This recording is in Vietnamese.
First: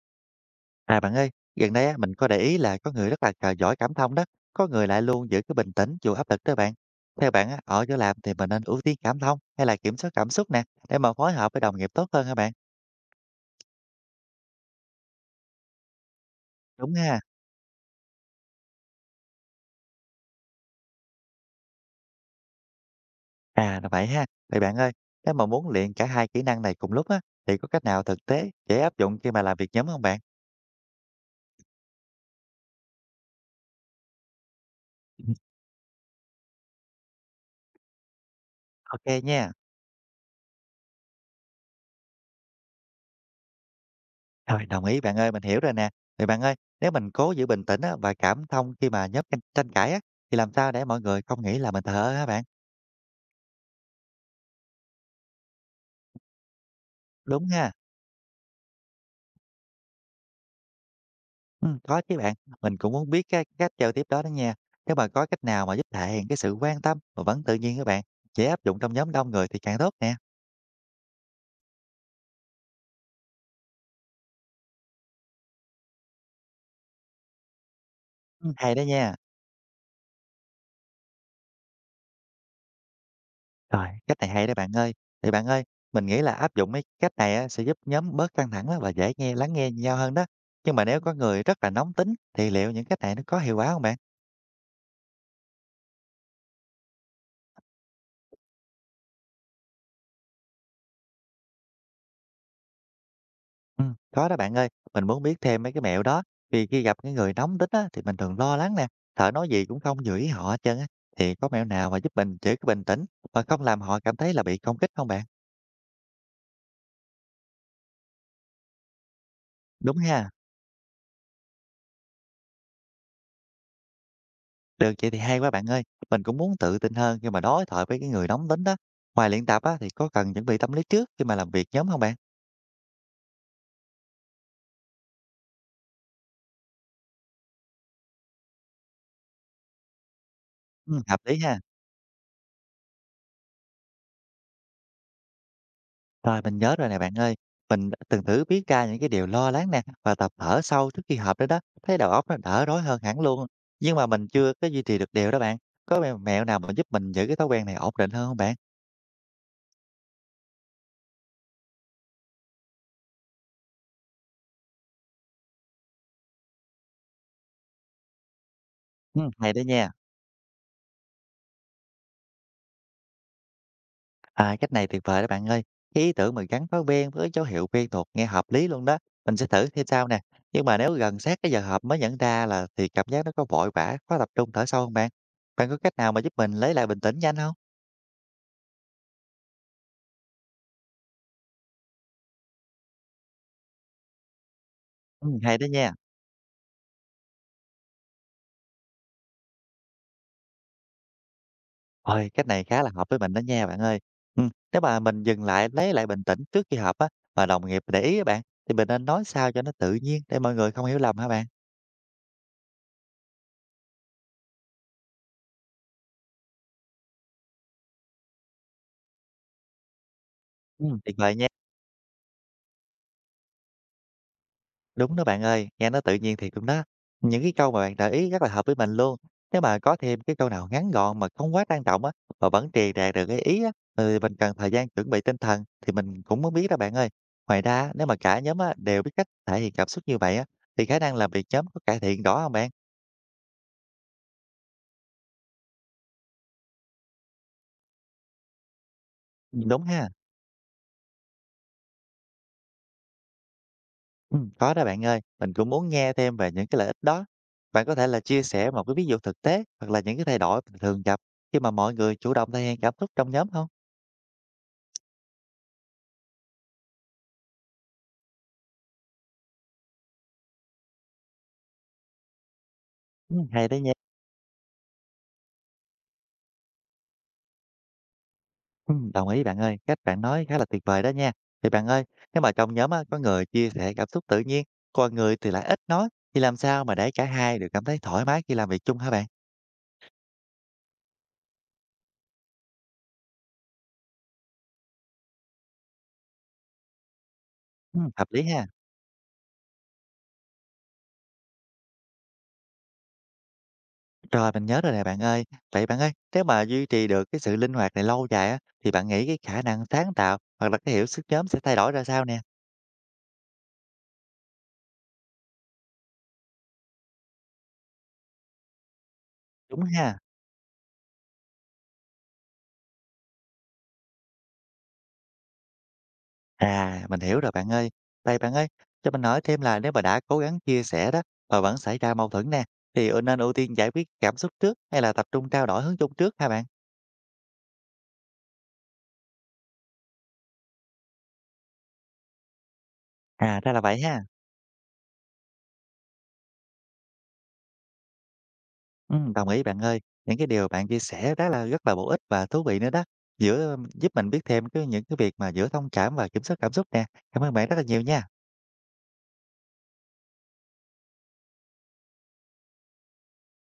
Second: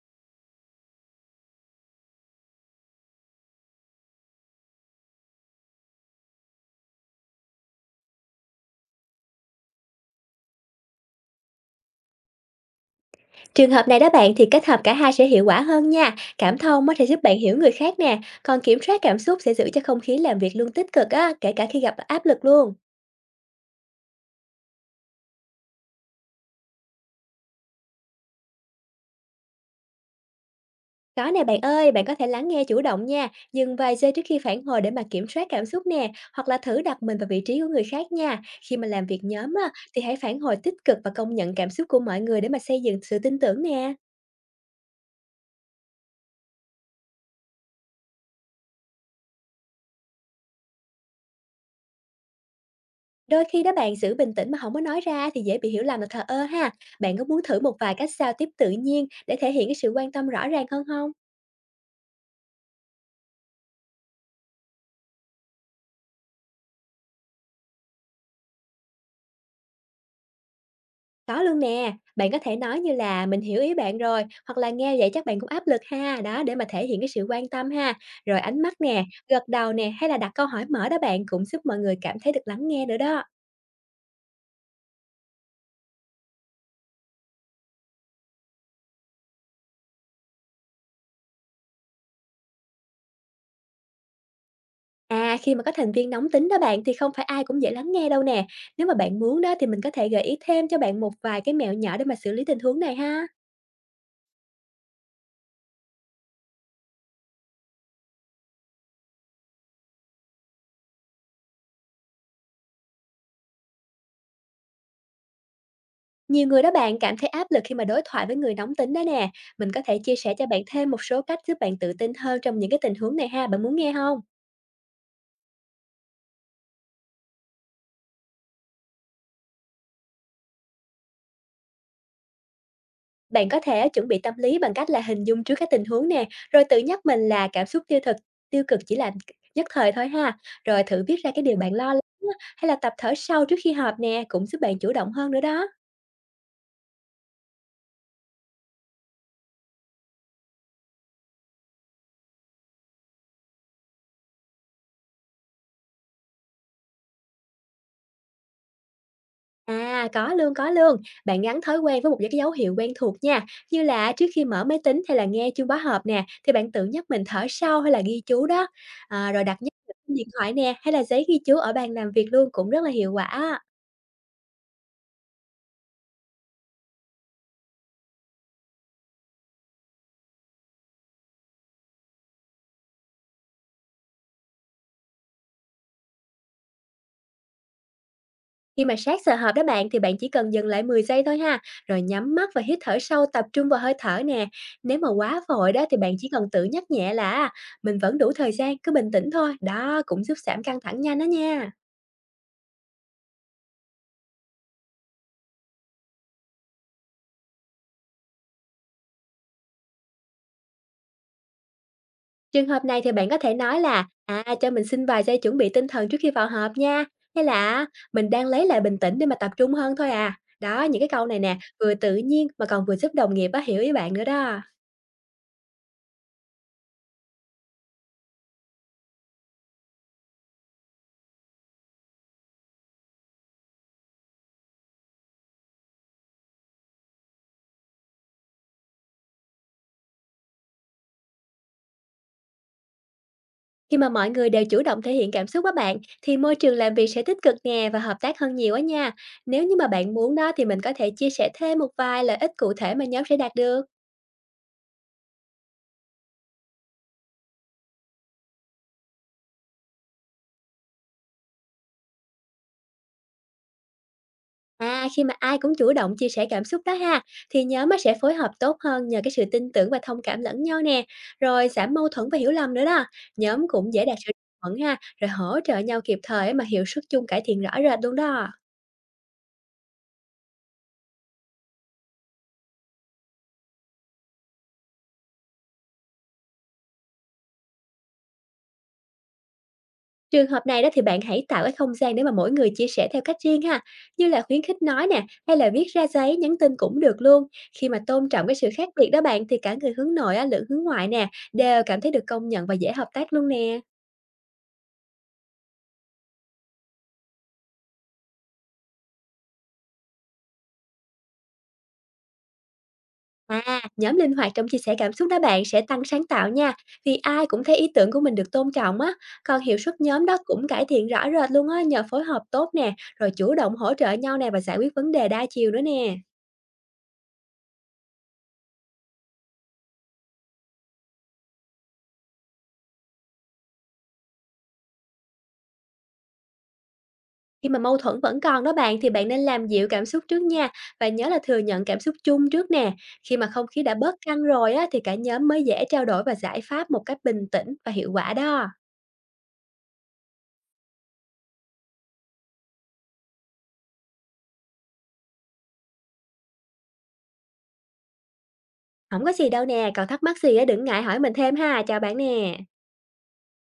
À bạn ơi, gần đây á, mình có để ý là có người rất là giỏi cảm thông đó, có người lại luôn giữ cái bình tĩnh dù áp lực đó bạn. Theo bạn á, ở chỗ làm thì mình nên ưu tiên cảm thông hay là kiểm soát cảm xúc nè, để mà phối hợp với đồng nghiệp tốt hơn hả bạn? Trường hợp này đó bạn thì kết hợp cả hai sẽ hiệu quả hơn nha. Cảm thông có Đúng thể giúp ha. bạn hiểu người khác nè, còn kiểm soát cảm xúc sẽ giữ cho không khí làm việc luôn tích cực á, kể cả khi gặp áp lực luôn. À là vậy ha. Vậy bạn ơi, nếu mà muốn luyện cả hai kỹ năng này cùng lúc á, thì có cách nào thực tế dễ áp dụng khi mà làm việc nhóm không bạn? Có nè bạn ơi, bạn có thể lắng nghe chủ động nha, dừng vài giây trước khi phản hồi để mà kiểm Ừ. soát cảm xúc nè, hoặc là thử đặt mình vào vị trí của người khác nha. Khi mà làm Ok việc nhóm nha. á, thì hãy phản hồi tích cực và công nhận cảm xúc của mọi người để mà xây dựng sự tin tưởng nè. Rồi đồng ý bạn ơi, mình hiểu rồi nè. Vậy bạn ơi, nếu mình cố giữ bình tĩnh á, và cảm thông khi mà nhóm tranh tranh cãi á, thì làm sao để mọi người không nghĩ là mình thờ ơ hả bạn? Đôi khi đó bạn giữ bình tĩnh mà không có nói ra thì dễ bị hiểu lầm là thờ ơ ha. Bạn có muốn Đúng thử ha. một vài cách giao tiếp tự nhiên để thể hiện cái sự quan tâm rõ ràng hơn không? Có chứ bạn. Mình cũng muốn biết cái cách giao tiếp đó đó nha. Nếu mà có cách nào mà giúp thể hiện cái sự quan tâm mà vẫn tự nhiên các bạn, dễ áp dụng trong nhóm đông người thì càng tốt nè. Có luôn nè, bạn có thể nói như là "Mình hiểu ý bạn rồi" hoặc là "Nghe vậy chắc bạn cũng áp lực ha." Đó, để mà thể hiện cái sự quan tâm ha. Rồi Ừ. ánh mắt Hay đó nè, nha. gật đầu nè, hay là đặt câu hỏi mở đó bạn cũng giúp mọi người cảm thấy được lắng nghe nữa đó. Rồi, cách này hay đó bạn ơi. Thì bạn ơi, mình nghĩ là áp dụng mấy cách này á, sẽ giúp nhóm bớt căng thẳng á và dễ lắng nghe nhau hơn đó. Nhưng mà nếu có người rất là nóng tính thì liệu những cách này nó có hiệu quả không bạn? À, khi mà có thành viên nóng tính đó bạn thì không phải ai cũng dễ lắng nghe đâu nè. Nếu mà bạn muốn đó thì mình có thể gợi ý thêm cho bạn một vài cái mẹo nhỏ để mà xử lý tình huống này ha. Có đó bạn ơi, mình muốn biết thêm mấy cái mẹo đó, vì khi gặp cái người nóng tính á, thì mình thường lo lắng nè, sợ nói gì cũng không vừa ý họ hết trơn á, thì có mẹo nào mà giúp mình giữ cái bình tĩnh mà không làm họ cảm thấy là bị công kích không bạn? Nhiều người đó bạn cảm thấy áp lực khi mà đối thoại với người nóng tính đó nè. Mình có Đúng thể chia ha, sẻ cho bạn thêm một số cách giúp bạn tự tin hơn trong những cái tình huống này ha. Bạn muốn nghe không? được vậy thì hay quá bạn ơi, mình cũng muốn tự tin hơn khi mà đối thoại với cái người nóng tính đó. Ngoài luyện tập á, thì có cần chuẩn bị tâm lý trước khi mà làm việc nhóm không bạn? Bạn có thể chuẩn bị tâm lý bằng cách là hình dung trước các tình huống nè, rồi tự nhắc mình là cảm xúc tiêu cực chỉ là nhất thời thôi ha. Rồi Ừ, thử viết hợp ra lý cái điều ha. bạn lo lắng á, hay là tập thở sâu trước khi họp nè, cũng giúp bạn chủ động hơn nữa đó. Rồi, mình nhớ rồi nè bạn ơi. Mình đã từng thử viết ra những cái điều lo lắng nè và tập thở sâu trước khi họp đó đó, thấy đầu óc nó đỡ rối hơn hẳn luôn. Nhưng mà mình chưa có duy trì được điều đó bạn. Có mẹo mẹo nào mà giúp mình giữ cái thói quen này ổn định hơn không bạn? À, có luôn. Bạn gắn thói quen với một cái dấu hiệu quen thuộc nha. Như là trước khi mở máy tính hay là nghe chuông báo hộp nè, thì bạn tự nhắc mình thở sâu hay là ghi chú đó. Ừ, À, rồi hay đặt đó nhắc nha. trên điện thoại nè, hay là giấy ghi chú ở bàn làm việc luôn cũng rất là hiệu quả á. À, cách này tuyệt vời đó bạn ơi. Cái ý tưởng mà gắn thói quen với dấu hiệu quen thuộc nghe hợp lý luôn đó. Mình sẽ thử xem sau nè. Nhưng mà nếu gần sát cái giờ họp mới nhận ra là thì cảm giác nó có vội vã, khó tập trung thở sâu không bạn? Bạn có cách nào mà giúp mình lấy lại bình tĩnh nhanh không? Khi mà sát giờ họp đó bạn thì bạn chỉ cần dừng lại 10 giây thôi ha, rồi nhắm mắt và hít thở sâu tập trung vào hơi thở nè. Nếu mà Ừ, quá hay đó vội đó nha. thì bạn chỉ cần tự nhắc nhẹ là "À, mình vẫn đủ thời gian, cứ bình tĩnh thôi." Đó cũng giúp giảm căng thẳng nhanh đó nha. Ôi, cách này khá là hợp với mình đó nha bạn ơi. Nếu mà mình dừng lại, lấy lại bình tĩnh trước khi họp á, mà đồng nghiệp để ý á bạn, thì mình nên nói sao cho nó tự nhiên để mọi người không hiểu lầm hả bạn? Trường hợp này thì bạn có thể nói là "À, cho mình xin vài giây chuẩn bị tinh thần trước khi vào họp nha", hay là "À, mình đang lấy lại bình tĩnh để mà tập trung hơn thôi à." Đó, những Ừm. cái Tuyệt câu vời này nha. nè, vừa tự nhiên mà còn vừa giúp đồng nghiệp á hiểu ý bạn nữa đó. Đúng đó bạn ơi, nghe nó tự nhiên thiệt luôn đó. Những cái câu mà bạn gợi ý rất là hợp với mình luôn. Nếu mà có thêm cái câu nào ngắn gọn mà không quá trang trọng á, mà vẫn truyền đạt được cái ý á, mình cần thời gian chuẩn bị tinh thần thì mình cũng muốn biết đó bạn ơi. Ngoài ra, nếu mà cả nhóm á, đều biết cách thể hiện cảm xúc như vậy á, thì khả năng làm việc nhóm có cải thiện rõ không bạn? Khi mà mọi người đều chủ động thể hiện cảm xúc á bạn, thì môi trường làm việc sẽ tích cực nè và hợp tác hơn nhiều á nha. Nếu Ừm. như Đúng mà ha. bạn muốn đó thì mình có thể chia sẻ thêm một vài lợi ích cụ thể mà nhóm sẽ đạt được. Có đó bạn ơi, mình cũng muốn nghe thêm về những cái lợi ích đó. Bạn có thể là chia sẻ một cái ví dụ thực tế hoặc là những cái thay đổi mình thường gặp khi mà mọi người chủ động thể hiện cảm xúc trong nhóm không? À, khi mà ai cũng chủ động chia sẻ cảm xúc đó ha, thì nhóm á sẽ phối hợp tốt hơn nhờ cái sự tin tưởng và thông cảm lẫn nhau nè, rồi giảm mâu thuẫn và hiểu lầm nữa đó. Ừ, Nhóm hay đấy nha. cũng dễ đạt sự đồng thuận ha, rồi hỗ trợ nhau kịp thời á mà hiệu suất chung cải thiện rõ rệt luôn đó. Ừ, đồng ý bạn ơi, cách bạn nói khá là tuyệt vời đó nha. Thì bạn ơi, nếu mà trong nhóm á, có người chia sẻ cảm xúc tự nhiên, còn người thì lại ít nói, thì làm sao mà để cả hai đều cảm thấy thoải mái khi làm việc chung hả bạn? Trường hợp này đó thì bạn hãy tạo cái không gian để mà mỗi người chia sẻ theo cách riêng ha, như là khuyến khích nói nè, hay là viết ra giấy, nhắn tin cũng được luôn. Khi mà Ừ, hợp tôn lý trọng cái ha. sự khác biệt đó bạn thì cả người hướng nội á, lẫn hướng ngoại nè, đều cảm thấy được công nhận và dễ hợp tác luôn nè. Rồi, mình nhớ rồi nè bạn ơi. Vậy bạn ơi, nếu mà duy trì được cái sự linh hoạt này lâu dài á, thì bạn nghĩ cái khả năng sáng tạo hoặc là cái hiểu sức nhóm sẽ thay đổi ra sao nè? À, nhóm linh hoạt trong chia sẻ cảm xúc đó bạn sẽ tăng sáng tạo nha, vì ai cũng thấy ý tưởng của mình được tôn trọng á. Còn hiệu Đúng suất ha? nhóm đó cũng cải thiện rõ rệt luôn á, nhờ phối hợp tốt nè, rồi chủ động hỗ trợ nhau nè và giải quyết vấn đề đa chiều nữa nè. À, mình hiểu rồi bạn ơi. Vậy bạn ơi, cho mình hỏi thêm là nếu mà đã cố gắng chia sẻ đó mà vẫn xảy ra mâu thuẫn nè, thì nên ưu tiên giải quyết cảm xúc trước hay là tập trung trao đổi hướng chung trước ha bạn? Khi mà mâu thuẫn vẫn còn đó bạn thì bạn nên làm dịu cảm xúc trước nha và nhớ là thừa nhận cảm xúc chung trước nè. Khi mà À, không ra là khí đã vậy bớt ha. căng rồi á thì cả nhóm mới dễ trao đổi và giải pháp một cách bình tĩnh và hiệu quả đó. Ừ, đồng ý bạn ơi. Những cái điều bạn chia sẻ đó là rất là bổ ích và thú vị nữa đó. Giữa giúp mình biết thêm cái những cái việc mà giữa thông cảm và kiểm soát cảm xúc nè. Cảm ơn bạn rất là nhiều nha. Không có gì đâu nè, còn thắc mắc gì á đừng ngại hỏi mình thêm ha, chào bạn nè.